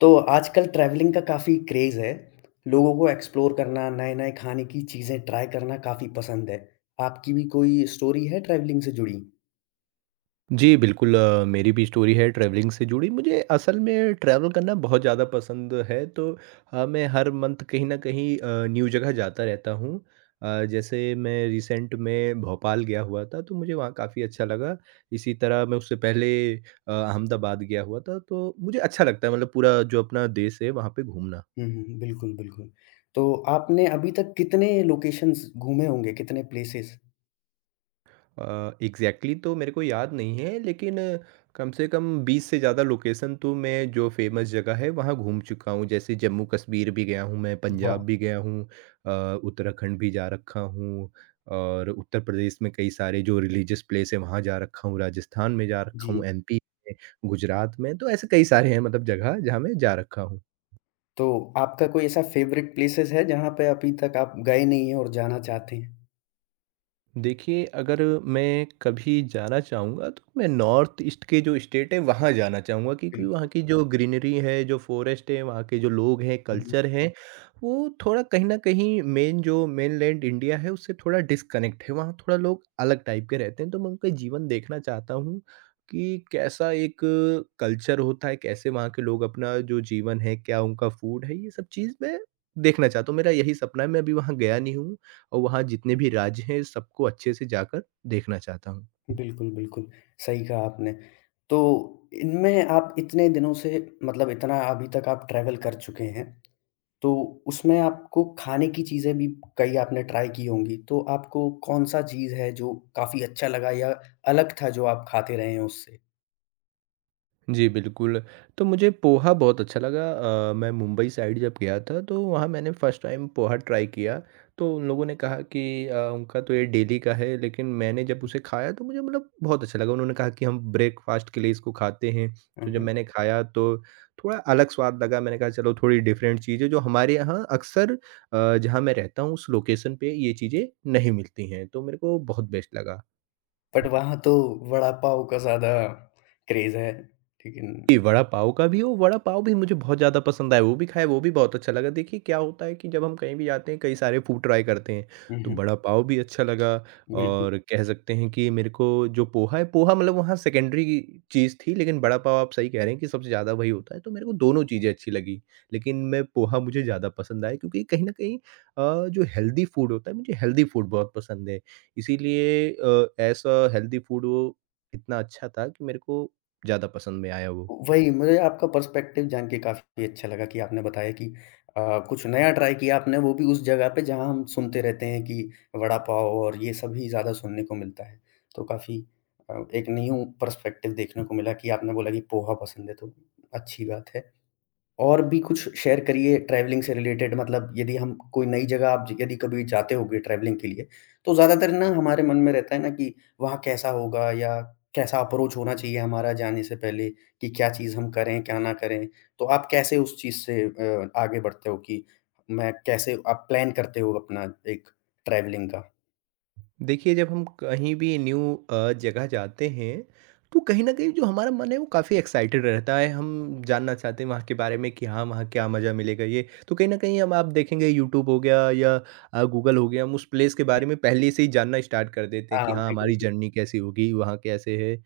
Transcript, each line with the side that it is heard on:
left: तो आजकल ट्रैवलिंग का काफ़ी क्रेज़ है। लोगों को एक्सप्लोर करना, नए-नए खाने की चीज़ें ट्राई करना काफ़ी पसंद है। आपकी भी कोई स्टोरी है ट्रैवलिंग से जुड़ी?
right: जी, बिल्कुल, मेरी भी स्टोरी है ट्रैवलिंग से जुड़ी। मुझे असल में ट्रैवल करना बहुत ज़्यादा पसंद है, तो मैं हर मंथ कहीं न कहीं न्यू जगह जाता रहता हूँ। जैसे मैं रिसेंट में भोपाल गया हुआ था, तो मुझे वहाँ काफ़ी अच्छा लगा। इसी तरह मैं उससे पहले अ, अहमदाबाद गया हुआ था, तो मुझे अच्छा लगता है, मतलब पूरा जो अपना देश है वहाँ पे घूमना।
left: हुँ, हुँ, हुँ। बिल्कुल, बिल्कुल। तो आपने अभी तक कितने लोकेशंस घूमे होंगे, कितने प्लेसेस?
right: एग्जैक्टली exactly तो मेरे को याद नहीं है, लेकिन कम से कम 20 से ज़्यादा लोकेशन तो मैं जो फेमस जगह है वहाँ घूम चुका हूँ। जैसे जम्मू कश्मीर भी गया हूँ, मैं पंजाब
left: वाह!
right: भी गया हूँ, उत्तराखंड भी जा रखा हूँ, और उत्तर प्रदेश में कई सारे जो रिलीजियस प्लेस है वहाँ जा रखा हूँ, राजस्थान में जा रखा हूँ,
left: जी।
right: एमपी में, गुजरात में, तो ऐसे कई सारे हैं, मतलब जगह जहाँ मैं जा रखा हूँ।
left: तो आपका कोई ऐसा फ़ेवरेट प्लेसेस है जहाँ पे अभी तक आप गए नहीं हैं और जाना चाहते हैं?
right: देखिए, अगर मैं कभी जाना चाहूँगा तो मैं नॉर्थ ईस्ट के जो स्टेट है वहाँ जाना चाहूँगा, क्योंकि वहाँ
left: बिल्कुल।
right: की जो ग्रीनरी है, जो फ़ॉरेस्ट है, वहाँ के जो लोग हैं,
left: हुँ, हुँ।
right: कल्चर है, वो थोड़ा कहीं न कहीं मेन जो मेनलैंड इंडिया है उससे थोड़ा डिस्कनेक्ट है। वहाँ थोड़ा लोग अलग टाइप के रहते हैं, तो मैं उनका जीवन देखना चाहता हूँ कि कैसा एक कल्चर होता है, कैसे वहाँ के लोग अपना जो जीवन है, क्या उनका फूड है, ये सब चीज़ मैं देखना चाहता हूँ। मेरा यही सपना है, मैं अभी वहाँ गया नहीं हूँ। और वहाँ जितने भी राज्य हैं सबको अच्छे से जाकर देखना चाहता हूँ।
left: बिल्कुल, बिल्कुल। सही कहा आपने। तो इनमें आप इतने दिनों से मतलब इतना अभी तक आप ट्रैवल कर चुके हैं। तो उसमें आपको खाने की चीज़ें भी कई आपने ट्राई की होंगी, तो आपको कौन-सा चीज़ है जो काफ़ी अच्छा लगा या अलग था जो आप खाते रहे हैं उससे?
right: जी, बिल्कुल। तो मुझे पोहा बहुत अच्छा लगा। मैं मुंबई साइड जब गया था तो वहाँ मैंने फर्स्ट टाइम पोहा ट्राई किया। तो उन लोगों ने कहा कि उनका तो ये डेली का है, लेकिन मैंने जब उसे खाया तो मुझे, मतलब, बहुत अच्छा लगा। उन्होंने कहा कि हम ब्रेकफ़ास्ट के लिए इसको खाते हैं,
left: हुँ,
right: तो जब
left: हुँ।
right: मैंने खाया तो थोड़ा अलग स्वाद लगा। मैंने कहा, चलो थोड़ी डिफरेंट चीज़ है जो हमारे यहाँ अक्सर, जहाँ मैं रहता हूँ उस लोकेशन पे, ये चीज़ें नहीं मिलती हैं, तो मेरे को बहुत बेस्ट लगा।
left: बट वहाँ तो वड़ा पाव का ज़्यादा क्रेज़ है, लेकिन
right: जी, वड़ा पाव का भी हो, वड़ा पाव भी मुझे बहुत ज़्यादा पसंद आया, वो भी खाया, वो भी बहुत अच्छा लगा। देखिए, क्या होता है कि जब हम कहीं भी जाते हैं, कई सारे फूड ट्राई करते हैं,
left: हुँ,
right: तो
left: हुँ,
right: वड़ा पाव भी अच्छा लगा
left: बिल्कुल।
right: और कह सकते हैं कि मेरे को जो पोहा है, पोहा, मतलब, वहाँ सेकेंडरी चीज़ थी, लेकिन वड़ा पाव आप सही कह रहे हैं कि सबसे ज़्यादा वही होता है, तो मेरे को दोनों चीज़ें अच्छी लगी। लेकिन मैं पोहा मुझे ज़्यादा पसंद आया, क्योंकि कहीं न कहीं जो हेल्दी फूड होता है, मुझे हेल्दी फूड बहुत पसंद है। इसीलिए ऐसा हेल्दी फूड वो इतना अच्छा था कि मेरे को ज़्यादा पसंद में आया वो।
left: वही, मुझे आपका पर्सपेक्टिव जान के काफ़ी अच्छा लगा कि आपने बताया कि कुछ नया ट्राई किया आपने, वो भी उस जगह पे जहाँ हम सुनते रहते हैं कि वड़ा पाव और ये सभी ज़्यादा सुनने को मिलता है। तो काफ़ी एक न्यू पर्सपेक्टिव देखने को मिला कि आपने बोला कि पोहा पसंद है, तो अच्छी बात है। और भी कुछ शेयर करिए ट्रैवलिंग से रिलेटेड मतलब यदि हम कोई नई जगह आप यदि कभी जाते होगे ट्रैवलिंग के लिए, तो ज़्यादातर ना हमारे मन में रहता है ना कि वहाँ कैसा होगा या कैसा अप्रोच होना चाहिए हमारा जाने से पहले कि क्या चीज़ हम करें, क्या ना करें? तो आप कैसे उस चीज़ से आगे बढ़ते हो कि मैं कैसे आप प्लान करते हो अपना एक ट्रैवलिंग का?
right: देखिए, जब हम कहीं भी न्यू जगह जाते हैं, तो कहीं न कहीं जो हमारा मन है, वो काफ़ी एक्साइटेड रहता है। हम जानना चाहते हैं वहाँ के बारे में कि हाँ, वहाँ क्या मज़ा मिलेगा ये। तो कहीं न कहीं, हम आप देखेंगे, यूट्यूब हो गया या गूगल हो गया, हम उस प्लेस के बारे में पहले से ही जानना स्टार्ट कर देते हैं
left: हाँ,
right: कि हाँ,
left: बिल्कुल,
right: हमारी
left: बिल्कुल।
right: जर्नी कैसी होगी, वहाँ कैसे है।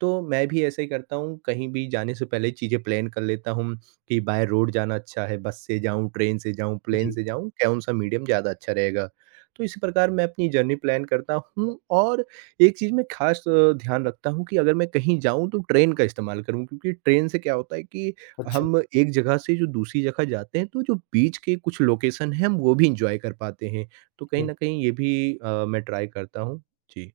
right: तो मैं भी ऐसा ही करता हूँ, कहीं भी जाने से पहले चीज़ें प्लान कर लेता हूँ कि बाय रोड जाना अच्छा है, बस से जाऊँ, ट्रेन से जाऊँ, प्लेन
left: जी,
right: से जाऊँ, कौन-सा मीडियम ज़्यादा अच्छा रहेगा। तो इसी प्रकार मैं अपनी जर्नी प्लान करता हूँ, और एक चीज़ मैं ख़ास ध्यान रखता हूँ कि अगर मैं कहीं जाऊँ तो ट्रेन का इस्तेमाल करूँ, क्योंकि ट्रेन से क्या होता है कि
left: अच्छा।
right: हम एक जगह से जो दूसरी जगह जाते हैं तो जो बीच के कुछ लोकेशन हैं हम वो भी इंजॉय कर पाते हैं। तो कहीं न कहीं ये भी मैं ट्राई करता हूँ। जी।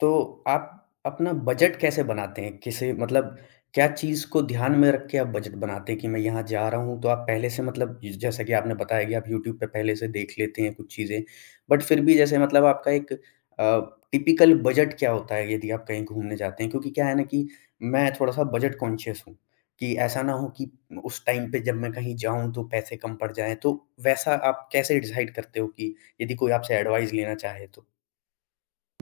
left: तो आप अपना बजट कैसे बनाते हैं? किसे मतलब क्या चीज़ को ध्यान में रख के आप बजट बनाते हैं कि मैं यहाँ जा रहा हूँ, तो आप पहले से मतलब ज जैसा कि आपने बताया कि आप यूट्यूब पे पहले से देख लेते हैं कुछ चीज़ें। बट फिर भी जैसे मतलब आपका एक टिपिकल बजट क्या होता है यदि आप कहीं घूमने जाते हैं? क्योंकि क्या है ना कि मैं थोड़ा-सा बजट कॉन्शियस हूँ, कि ऐसा ना हो कि उस टाइम पे जब मैं कहीं जाऊँ तो पैसे कम पड़ जाएँ। तो वैसा आप कैसे डिसाइड करते हो कि यदि कोई आपसे एडवाइस लेना चाहे तो?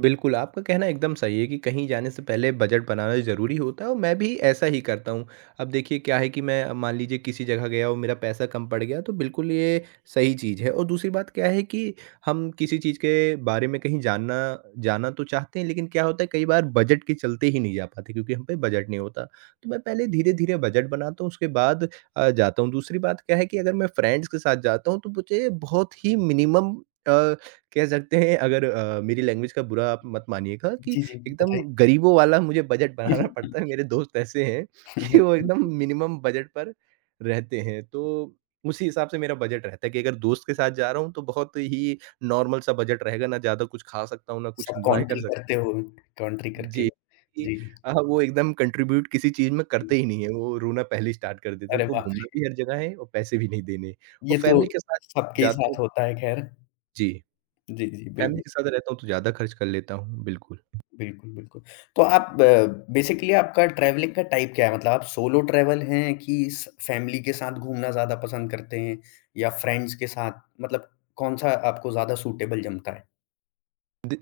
right: बिल्कुल, आपका कहना एकदम सही है कि कहीं जाने से पहले बजट बनाना ज़रूरी होता है, और मैं भी ऐसा ही करता हूँ। अब देखिए, क्या है कि मैं, अब मान लीजिए किसी जगह गया और मेरा पैसा कम पड़ गया तो बिल्कुल, ये सही चीज़ है। और दूसरी बात क्या है कि हम किसी चीज़ के बारे में कहीं जानना जाना तो चाहते हैं, लेकिन क्या होता है, कई बार बजट के चलते ही नहीं जा पाते, क्योंकि हम पे बजट नहीं होता। तो मैं पहले धीरे-धीरे बजट बनाता हूँ, उसके बाद जाता हूँ। दूसरी बात क्या है कि अगर मैं फ्रेंड्स के साथ जाता हूँ तो मुझे बहुत ही मिनिमम, अ, कह सकते हैं, अगर मेरी लैंग्वेज का बुरा आप मत मानिएगा, कि
left: जी, जी,
right: एकदम गरीबों वाला मुझे बजट बनाना
left: बताइए।
right: पड़ता है। मेरे दोस्त ऐसे हैं कि वो एकदम मिनिमम बजट पर रहते हैं। तो उसी हिसाब से मेरा बजट रहता है कि अगर दोस्त के साथ जा रहा हूँ तो बहुत ही नॉर्मल सा बजट रहेगा, ना ज़्यादा कुछ खा सकता हूँ, ना कुछ
left: सब
right: एन्जॉय कर
left: कॉन्ट्री
right: सकता
left: करते
right: हूँ।
left: हो, कॉन्ट्री करके।
right: जी। कि
left: जी,
right: वो एकदम कंट्रीब्यूट किसी चीज़ में
left: जी।
right: करते ही नहीं है, वो रोना पहले ही स्टार्ट कर देते हैं।
left: अरे
right: उनको
left: वाह!
right: घूमना भी हर जगह है और पैसे भी नहीं देने। और
left: ये तो
right: फैमिली के साथ
left: सबके ही
right: जाता
left: साथ
right: हूँ।
left: होता है खैर।
right: जी।
left: जी, जी,
right: फैमिली
left: बिल्कुल,
right: के साथ रहता हूँ तो ज़्यादा खर्च कर लेता हूँ, बिल्कुल।
left: बिल्कुल, बिल्कुल। तो आप ब बेसिकली आपका ट्रैवलिंग का टाइप क्या है? मतलब आप सोलो ट्रैवल हैं कि स फैमिली के साथ घूमना ज़्यादा पसंद करते हैं या फ्रेंड्स के साथ? मतलब कौन-सा आपको ज़्यादा सूटेबल जमता है?
right: दि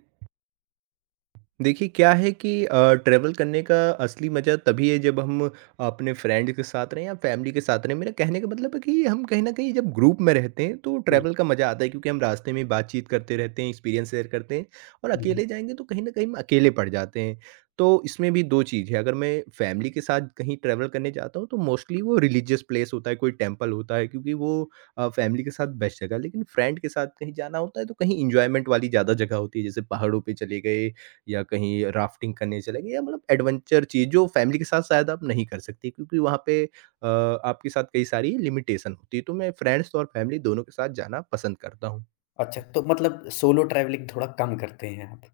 right: देखिए, क्या है कि ट्रैवल करने का असली मज़ा तभी है जब हम अपने फ्रेंड्स के साथ रहें या फैमिली के साथ रहें। मेरा कहने का मतलब है कि हम कहीं न कहीं जब ग्रुप में रहते हैं तो ट्रैवल
left: बिल्कुल।
right: का मज़ा आता है, क्योंकि हम रास्ते में बातचीत करते रहते हैं, एक्सपीरियंस शेयर करते हैं, और
left: हुँ, हुँ।
right: अकेले जाएँगे तो कहीं न कहीं हम अकेले पड़ जाते हैं। तो इसमें भी 2 चीज़ है, अगर मैं फैमिली के साथ कहीं ट्रैवल करने जाता हूँ तो मोस्टली वो रिलीजियस प्लेस होता है, कोई टेम्पल होता है, क्योंकि वो फैमिली के साथ बेस्ट जगह है। लेकिन फ्रेंड के साथ कहीं जाना होता है तो कहीं एन्जॉयमेंट वाली ज़्यादा जगह होती है, जैसे पहाड़ों पे चले गए या कहीं राफ्टिंग करने चले गए, या मतलब एडवेंचर चीज़ जो फैमिली के साथ शायद आप नहीं कर सकते, क्योंकि वहाँ पे आपके साथ कई सारी लिमिटेशन होती है। तो मैं फ्रेंड्स और फैमिली दोनों के साथ जाना पसंद करता हूँ।
left: अच्छा, तो मतलब सोलो ट्रैवलिंग थोड़ा कम करते हैं आप।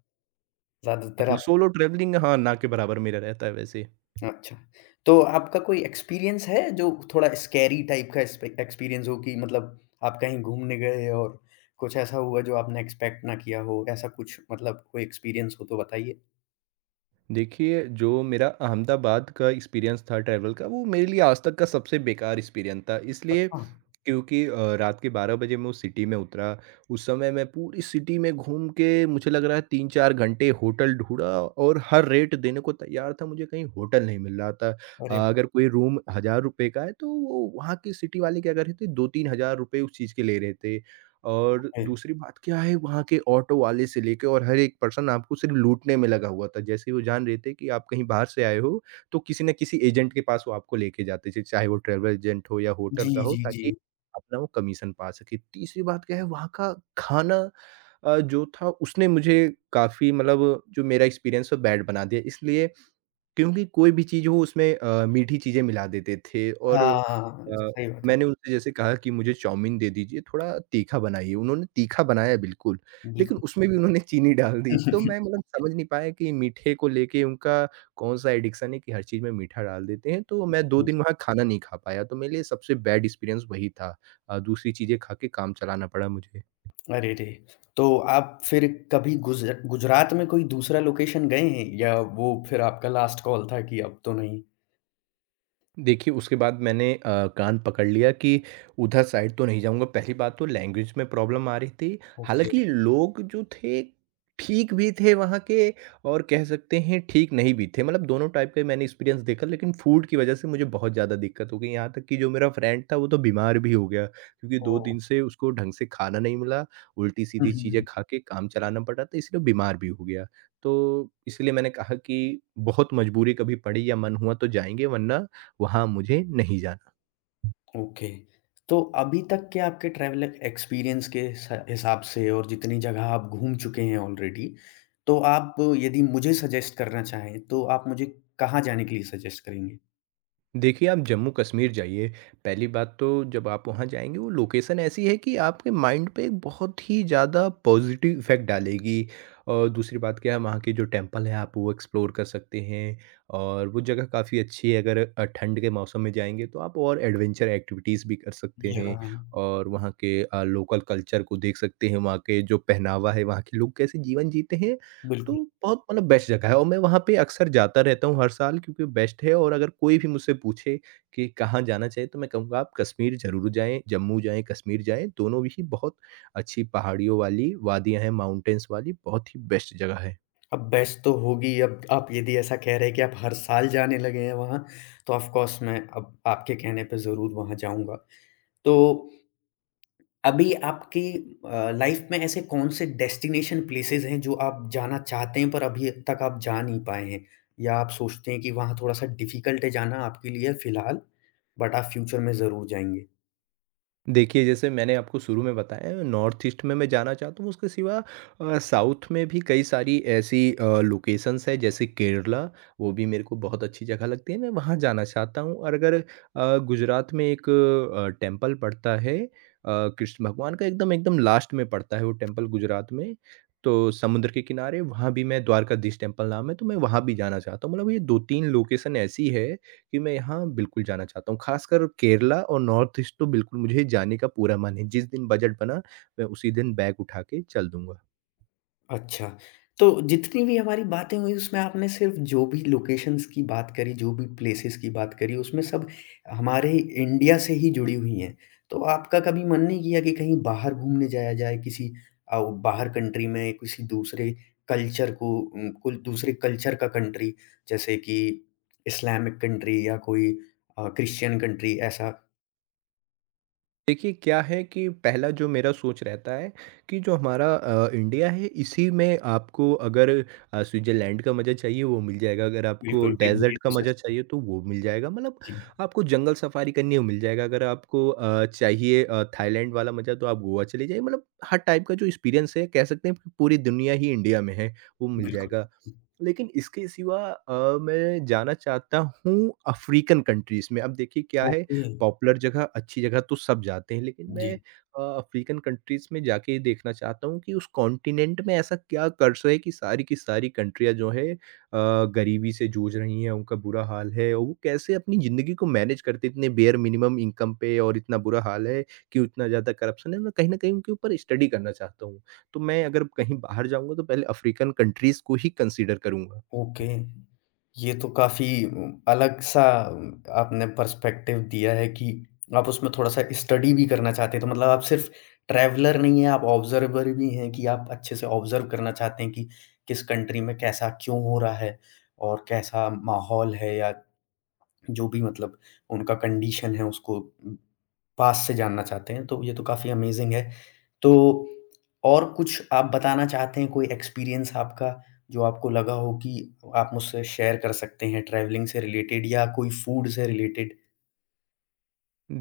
left: ज़्यादातर
right: बिल्कुल,
left: आप
right: सोलो ट्रैवलिंग, हाँ, ना के बराबर मेरा रहता है वैसे।
left: अच्छा, तो आपका कोई एक्सपीरियंस है जो थोड़ा स्कैरी टाइप का एक्सपे एक्सपीरियंस हो कि मतलब आप कहीं घूमने गए और कुछ ऐसा हुआ जो आपने एक्सपेक्ट ना किया हो? ऐसा कुछ मतलब कोई एक्सपीरियंस हो तो बताइए?
right: देखिए, जो मेरा अहमदाबाद का एक्सपीरियंस था ट्रैवल का, वो मेरे लिए आज तक का सबसे बेकार एक्सपीरियंस था। इसलिए,
left: अच्छा,
right: क्योंकि रात के 12 बजे मैं उस सिटी में उतरा, उस समय मैं पूरी सिटी में घूम के, मुझे लग रहा है 3-4 घंटे होटल ढूँढा, और हर रेट देने को तैयार था, मुझे कहीं होटल नहीं मिल रहा था।
left: अरे बाप
right: अगर कोई रूम ₹1000 का है तो वो वहाँ के सिटी वाले क्या कर रहे थे, 2-3000 उस चीज़ के ले रहे थे। और
left: रे!
right: दूसरी बात क्या है, वहाँ के ऑटो वाले से लेके और हर एक पर्सन आपको सिर्फ़ लूटने में लगा हुआ था। जैसे ही वो जान रहे थे कि आप कहीं बाहर से आए हो, तो किसी न किसी एजेंट के पास वो आपको लेके जाते थे, चाहे वो ट्रैवल एजेंट हो या होटल
left: जी,
right: का हो,
left: जी, जी।
right: ताकि अपना वो कमीशन पा सके। तीसरी बात क्या है, वहाँ का खाना जो था उसने मुझे काफ़ी, मतलब जो मेरा एक्सपीरियंस है, बैड बना दिया। इसलिए, क्योंकि कोई भी चीज़ हो उसमें मीठी चीज़ें मिला देते थे, और
left: हाँ,
right: अ,
left: सही बात है।
right: मैंने उनसे जैसे कहा कि मुझे चाउमीन दे दीजिए, थोड़ा तीखा बनाइए, उन्होंने तीखा बनाया बिल्कुल, लेकिन
left: बिल्कुल।
right: उसमें भी उन्होंने चीनी डाल दी। तो मैं, मतलब, समझ नहीं पाया कि मीठे को लेके उनका कौन-सा एडिक्शन है कि हर चीज़ में मीठा डाल देते हैं। तो मैं 2 दिन वहाँ खाना नहीं खा पाया, तो मेरे लिए सबसे बैड एक्सपीरियंस वही था। दूसरी चीज़ें खा के काम चलाना पड़ा मुझे।
left: अरे रे! तो आप फिर कभी गुजरात में कोई दूसरा लोकेशन गए हैं या वो फिर आपका लास्ट कॉल था कि अब तो नहीं?
right: देखिए, उसके बाद मैंने कान पकड़ लिया कि उधर साइड तो नहीं जाऊँगा। पहली बात, तो लैंग्वेज में प्रॉब्लम आ रही थी।
left: ओके,
right: हालाँकि लोग जो थे, ठीक भी थे वहाँ के, और कह सकते हैं ठीक नहीं भी थे, मतलब दोनों टाइप का ही मैंने एक्सपीरियंस देखा, लेकिन फूड की वज़ह से मुझे बहुत ज़्यादा दिक्कत हो गई। यहाँ तक कि जो मेरा फ्रेंड था, वो तो बीमार भी हो गया, क्योंकि 2
left: ओह!
right: दिन से उसको ढंग से खाना नहीं मिला,
left: हुँ,
right: उल्टी-सीधी
left: हुँ,
right: चीज़ें
left: हुँ।
right: खा के काम चलाना पड़ा, तो इसलिए वो बीमार भी हो गया। तो इसलिए मैंने कहा कि बहुत मजबूरी कभी पड़ी या मन हुआ तो जाएँगे, वरना वहाँ मुझे नहीं जाना।
left: ओके। तो अभी तक के आपके ट्रैवल एक्सपीरियंस के स हिसाब से और जितनी जगह आप घूम चुके हैं ऑलरेडी, तो आप यदि मुझे सजेस्ट करना चाहें, तो आप मुझे कहाँ जाने के लिए सजेस्ट करेंगे?
right: देखिए, आप जम्मू-कश्मीर जाइए। पहली बात तो, जब आप वहाँ जाएँगे, वो लोकेशन ऐसी है कि आपके माइंड पे एक बहुत ही ज़्यादा पॉज़िटिव इफ़ेक्ट डालेगी। और दूसरी बात क्या है, वहाँ के जो टेम्पल हैं आप वो एक्सप्लोर कर सकते हैं, और वो जगह काफ़ी अच्छी है। अगर ठंड के मौसम में जाएँगे तो आप और एडवेंचर एक्टिविटीज़ भी कर सकते हैं
left: यहाँ,
right: और वहाँ के लोकल कल्चर को देख सकते हैं, वहाँ के जो पहनावा है, वहाँ के लोग कैसे जीवन जीते हैं तो
left: बिल्कुल।
right: बहुत मतलब बेस्ट जगह है और मैं वहाँ पे अक्सर जाता रहता हूँ हर साल क्योंकि बेस्ट है और अगर कोई भी मुझसे पूछे कि कहाँ जाना चाहिए तो मैं कहूँगा आप कश्मीर ज़रूर जाएँ, जम्मू जाएँ, कश्मीर जाएँ, दोनों ही बहुत अच्छी पहाड़ियों वाली वादियाँ हैं, माउंटेन्स वाली बहुत ही बेस्ट जगह है।
left: अब बेस्ट तो होगी, अब आप यदि ऐसा कह रहे हैं कि आप हर साल जाने लगे हैं वहाँ, तो ऑफ़ कोर्स मैं अब आपके कहने पे ज़रूर वहाँ जाऊँगा। तो अभी आपकी लाइफ में ऐसे कौन से डेस्टिनेशन प्लेसेस हैं जो आप जाना चाहते हैं पर अभी तक आप जा नहीं पाए हैं? या आप सोचते हैं कि वहाँ थोड़ा-सा डिफ़िकल्ट है जाना आपके लिए फ़िलहाल, बट आप फ्यूचर में ज़रूर जाएँगे?
right: देखिए, जैसे मैंने आपको शुरू में बताया नॉर्थ ईस्ट में मैं जाना चाहता हूँ, उसके सिवा साउथ में भी कई सारी ऐसी लोकेशंस हैं जैसे केरला, वो भी मेरे को बहुत अच्छी जगह लगती है, मैं वहाँ जाना चाहता हूँ और अगर गुजरात में एक टेम्पल पड़ता है कृष्ण भगवान का एकदम, एकदम लास्ट में पड़ता है वो टेम्पल गुजरात में, तो समुद्र के किनारे वहाँ भी मैं द्वारकाधीश टेम्पल नाम है, तो मैं वहाँ भी जाना चाहता हूँ। मतलब ये 2-3 लोकेशन ऐसी है कि मैं यहाँ बिल्कुल जाना चाहता हूँ। ख़ासकर केरला और नॉर्थ ईस्ट तो बिल्कुल मुझे जाने का पूरा मन है। जिस दिन बजट बना, मैं उसी दिन बैग उठा के चल दूँगा।
left: अच्छा, तो जितनी भी हमारी बातें हुई उसमें आपने सिर्फ जो भी लोकेशंस की बात करी, जो भी प्लेसेस की बात करी, उसमें सब हमारे इंडिया से ही जुड़ी हुई हैं। तो आपका कभी मन नहीं किया कि कहीं बाहर घूमने जाया जाए किसी बाहर कंट्री में किसी दूसरे कल्चर को कुल दूसरे कल्चर का कंट्री जैसे कि इस्लामिक कंट्री या कोई क्रिश्चियन कंट्री ऐसा?
right: देखिए, क्या है कि पहला जो मेरा सोच रहता है कि जो हमारा इंडिया है इसी में आपको अगर स्विट्ज़रलैंड का मज़ा चाहिए वो मिल जाएगा, अगर आपको
left: बिल्कुल, बिल्कुल,
right: डेज़र्ट
left: ये
right: का
left: तो
right: मज़ा
left: सच
right: चाहिए तो वो मिल जाएगा, मतलब
left: जी,
right: आपको जंगल सफारी करनी है वो मिल जाएगा, अगर आपको चाहिए थाईलैंड वाला मज़ा तो आप गोवा चले जाइए, मतलब हर टाइप का जो एक्सपीरियंस है कह सकते हैं कि पूरी दुनिया ही इंडिया में है, वो मिल
left: बिल्कुल।
right: जाएगा। लेकिन इसके सिवा मैं जाना चाहता हूँ अफ़्रीकन कंट्रीज़ में। अब देखिए क्या है
left: ओके,
right: पॉपुलर जगह, अच्छी जगह तो सब जाते हैं लेकिन मैं
left: जी।
right: अफ़्रीकन कंट्रीज़ में जाके ये देखना चाहता हूँ कि उस कॉन्टिनेंट में ऐसा क्या कल्चर है कि सारी की सारी कंट्रियाँ जो है गरीबी से जूझ रही हैं, उनका बुरा हाल है और वो कैसे अपनी ज़िंदगी को मैनेज करते हैं इतने बेयर मिनिमम इनकम पे और इतना बुरा हाल है, क्यों इतना ज़्यादा करप्शन है। मैं कहीं न कहीं उनके ऊपर स्टडी करना चाहता हूँ। तो मैं अगर कहीं बाहर जाऊँगा तो पहले अफ़्रीकन कंट्रीज़ को ही कंसीडर करूँगा।
left: ओके। ये तो काफ़ी अलग-सा उम, आपने पर्सपेक्टिव दिया है कि आप उसमें थोड़ा-सा स्टडी भी करना चाहते हैं। तो मतलब आप सिर्फ़ ट्रैवलर नहीं हैं, आप ऑब्ज़र्वर भी हैं कि आप अच्छे से ऑब्ज़र्व करना चाहते हैं कि किस कंट्री में कैसा क्यों हो रहा है और कैसा माहौल है या जो भी मतलब उनका कंडीशन है उसको पास से जानना चाहते हैं, तो ये तो काफ़ी अमेज़िंग है। तो और कुछ आप बताना चाहते हैं, कोई एक्सपीरियंस आपका जो आपको लगा हो कि आप मुझसे शेयर कर सकते हैं ट्रैवलिंग से रिलेटेड या कोई फूड से रिलेटेड?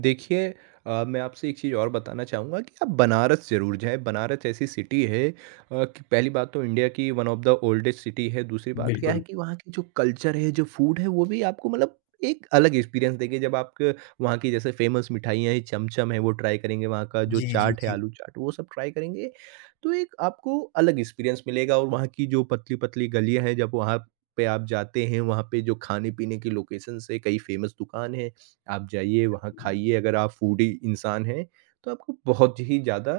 right: देखिए मैं आपसे एक चीज़ और बताना चाहूँगा कि आप बनारस ज़रूर जाएँ। बनारस ऐसी सिटी है कि पहली बात तो इंडिया की one of the oldest city है। दूसरी बात क्या है
left: बिल्कुल।
right: कि वहाँ की जो कल्चर है, जो फ़ूड है, वो भी आपको मतलब एक अलग एक्सपीरियंस देंगे। जब आप वहाँ की जैसे फ़ेमस मिठाइयाँ हैं, चमचम है, वो ट्राई करेंगे, वहाँ का जो
left: जी,
right: चाट है,
left: जी,
right: आलू चाट, वो सब ट्राई करेंगे, तो एक आपको अलग एक्सपीरियंस मिलेगा और वहाँ की जो पतली-पतली गलियाँ हैं, जब वहाँ पे आप जाते हैं, वहाँ पे जो खाने-पीने की लोकेशंस हैं, कई फ़ेमस दुकान हैं। आप जाइए वहाँ
left: जी।
right: खाइए अगर आप फूडी इंसान हैं, तो आपको बहुत ही ज़्यादा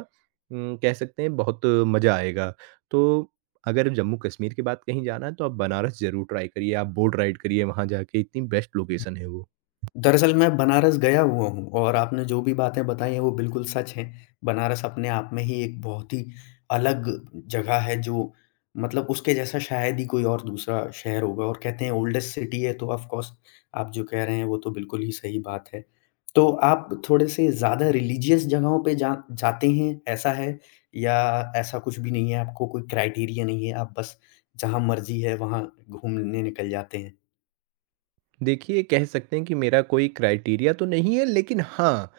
right: कह सकते हैं बहुत मज़ा आएगा। तो अगर जम्मू-कश्मीर के बाद कहीं जाना है तो आप बनारस ज़रूर ट्राई करिए, आप बोट राइड करिए वहाँ जाके, इतनी बेस्ट लोकेशन है वो।
left: दरअसल मैं बनारस गया हुआ हूँ और आपने जो भी बातें बताई हैं वो बिल्कुल सच हैं। बनारस अपने आप में ही एक बहुत ही अलग जगह है जो मतलब उसके जैसा शायद ही कोई और दूसरा शहर होगा और कहते हैं ओल्डेस्ट सिटी है तो ऑफ़ कोर्स आप जो कह रहे हैं वो तो बिल्कुल ही सही बात है। तो आप थोड़े से ज़्यादा रिलीजियस जगहों पे जा जाते हैं, ऐसा है? या ऐसा कुछ भी नहीं है, आपको कोई क्राइटेरिया नहीं है, आप बस जहाँ मर्ज़ी है वहाँ घूमने निकल जाते हैं?
right: देखिए, कह सकते हैं कि मेरा कोई क्राइटेरिया तो नहीं है, लेकिन हाँ,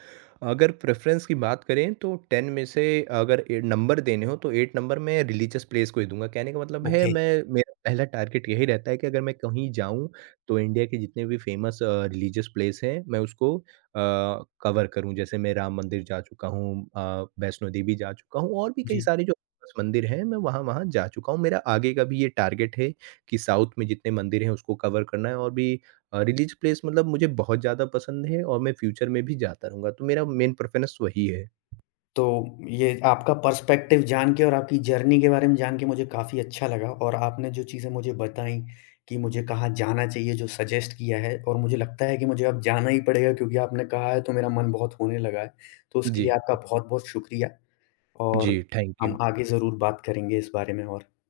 right: अगर प्रेफ़रेंस की बात करें तो 10 में से अगर ए नंबर देने हों तो 8 नंबर मैं रिलीजियस प्लेस को ही दूँगा। कहने का मतलब है
left: ओके,
right: मैं मेरा पहला टारगेट यही रहता है कि अगर मैं कहीं जाऊँ तो इंडिया के जितने भी फ़ेमस रिलीजियस प्लेस हैं, मैं उसको कवर करूँ। जैसे मैं राम मंदिर जा चुका हूँ वैष्णो देवी जा चुका हूँ और भी कई
left: जी।
right: सारे जो फ़ेमस मंदिर हैं, मैं वहाँ-वहाँ जा चुका हूँ। मेरा आगे का भी ये टारगेट है कि साउथ में जितने मंदिर हैं उसको कवर करना है और भी रिलीज़ प्लेस मतलब मुझे बहुत ज़्यादा पसंद है और मैं फ्यूचर में भी जाता रहूँगा, तो मेरा मेन प्रेफ़रेंस वही है।
left: तो ये आपका पर्सपेक्टिव जान के और आपकी जर्नी के बारे में जान के मुझे काफ़ी अच्छा लगा और आपने जो चीज़ें मुझे बताई कि मुझे कहाँ जाना चाहिए, जो सजेस्ट किया है और मुझे लगता है कि मुझे अब जाना ही पड़ेगा क्योंकि आपने कहा है तो मेरा मन बहुत होने लगा है। तो उसके
right: जी।
left: लिए आपका बहुत-बहुत शुक्रिया और
right: जी, थैंक
left: हम
right: यू।
left: आगे ज़रूर बात करेंगे इस बारे में और।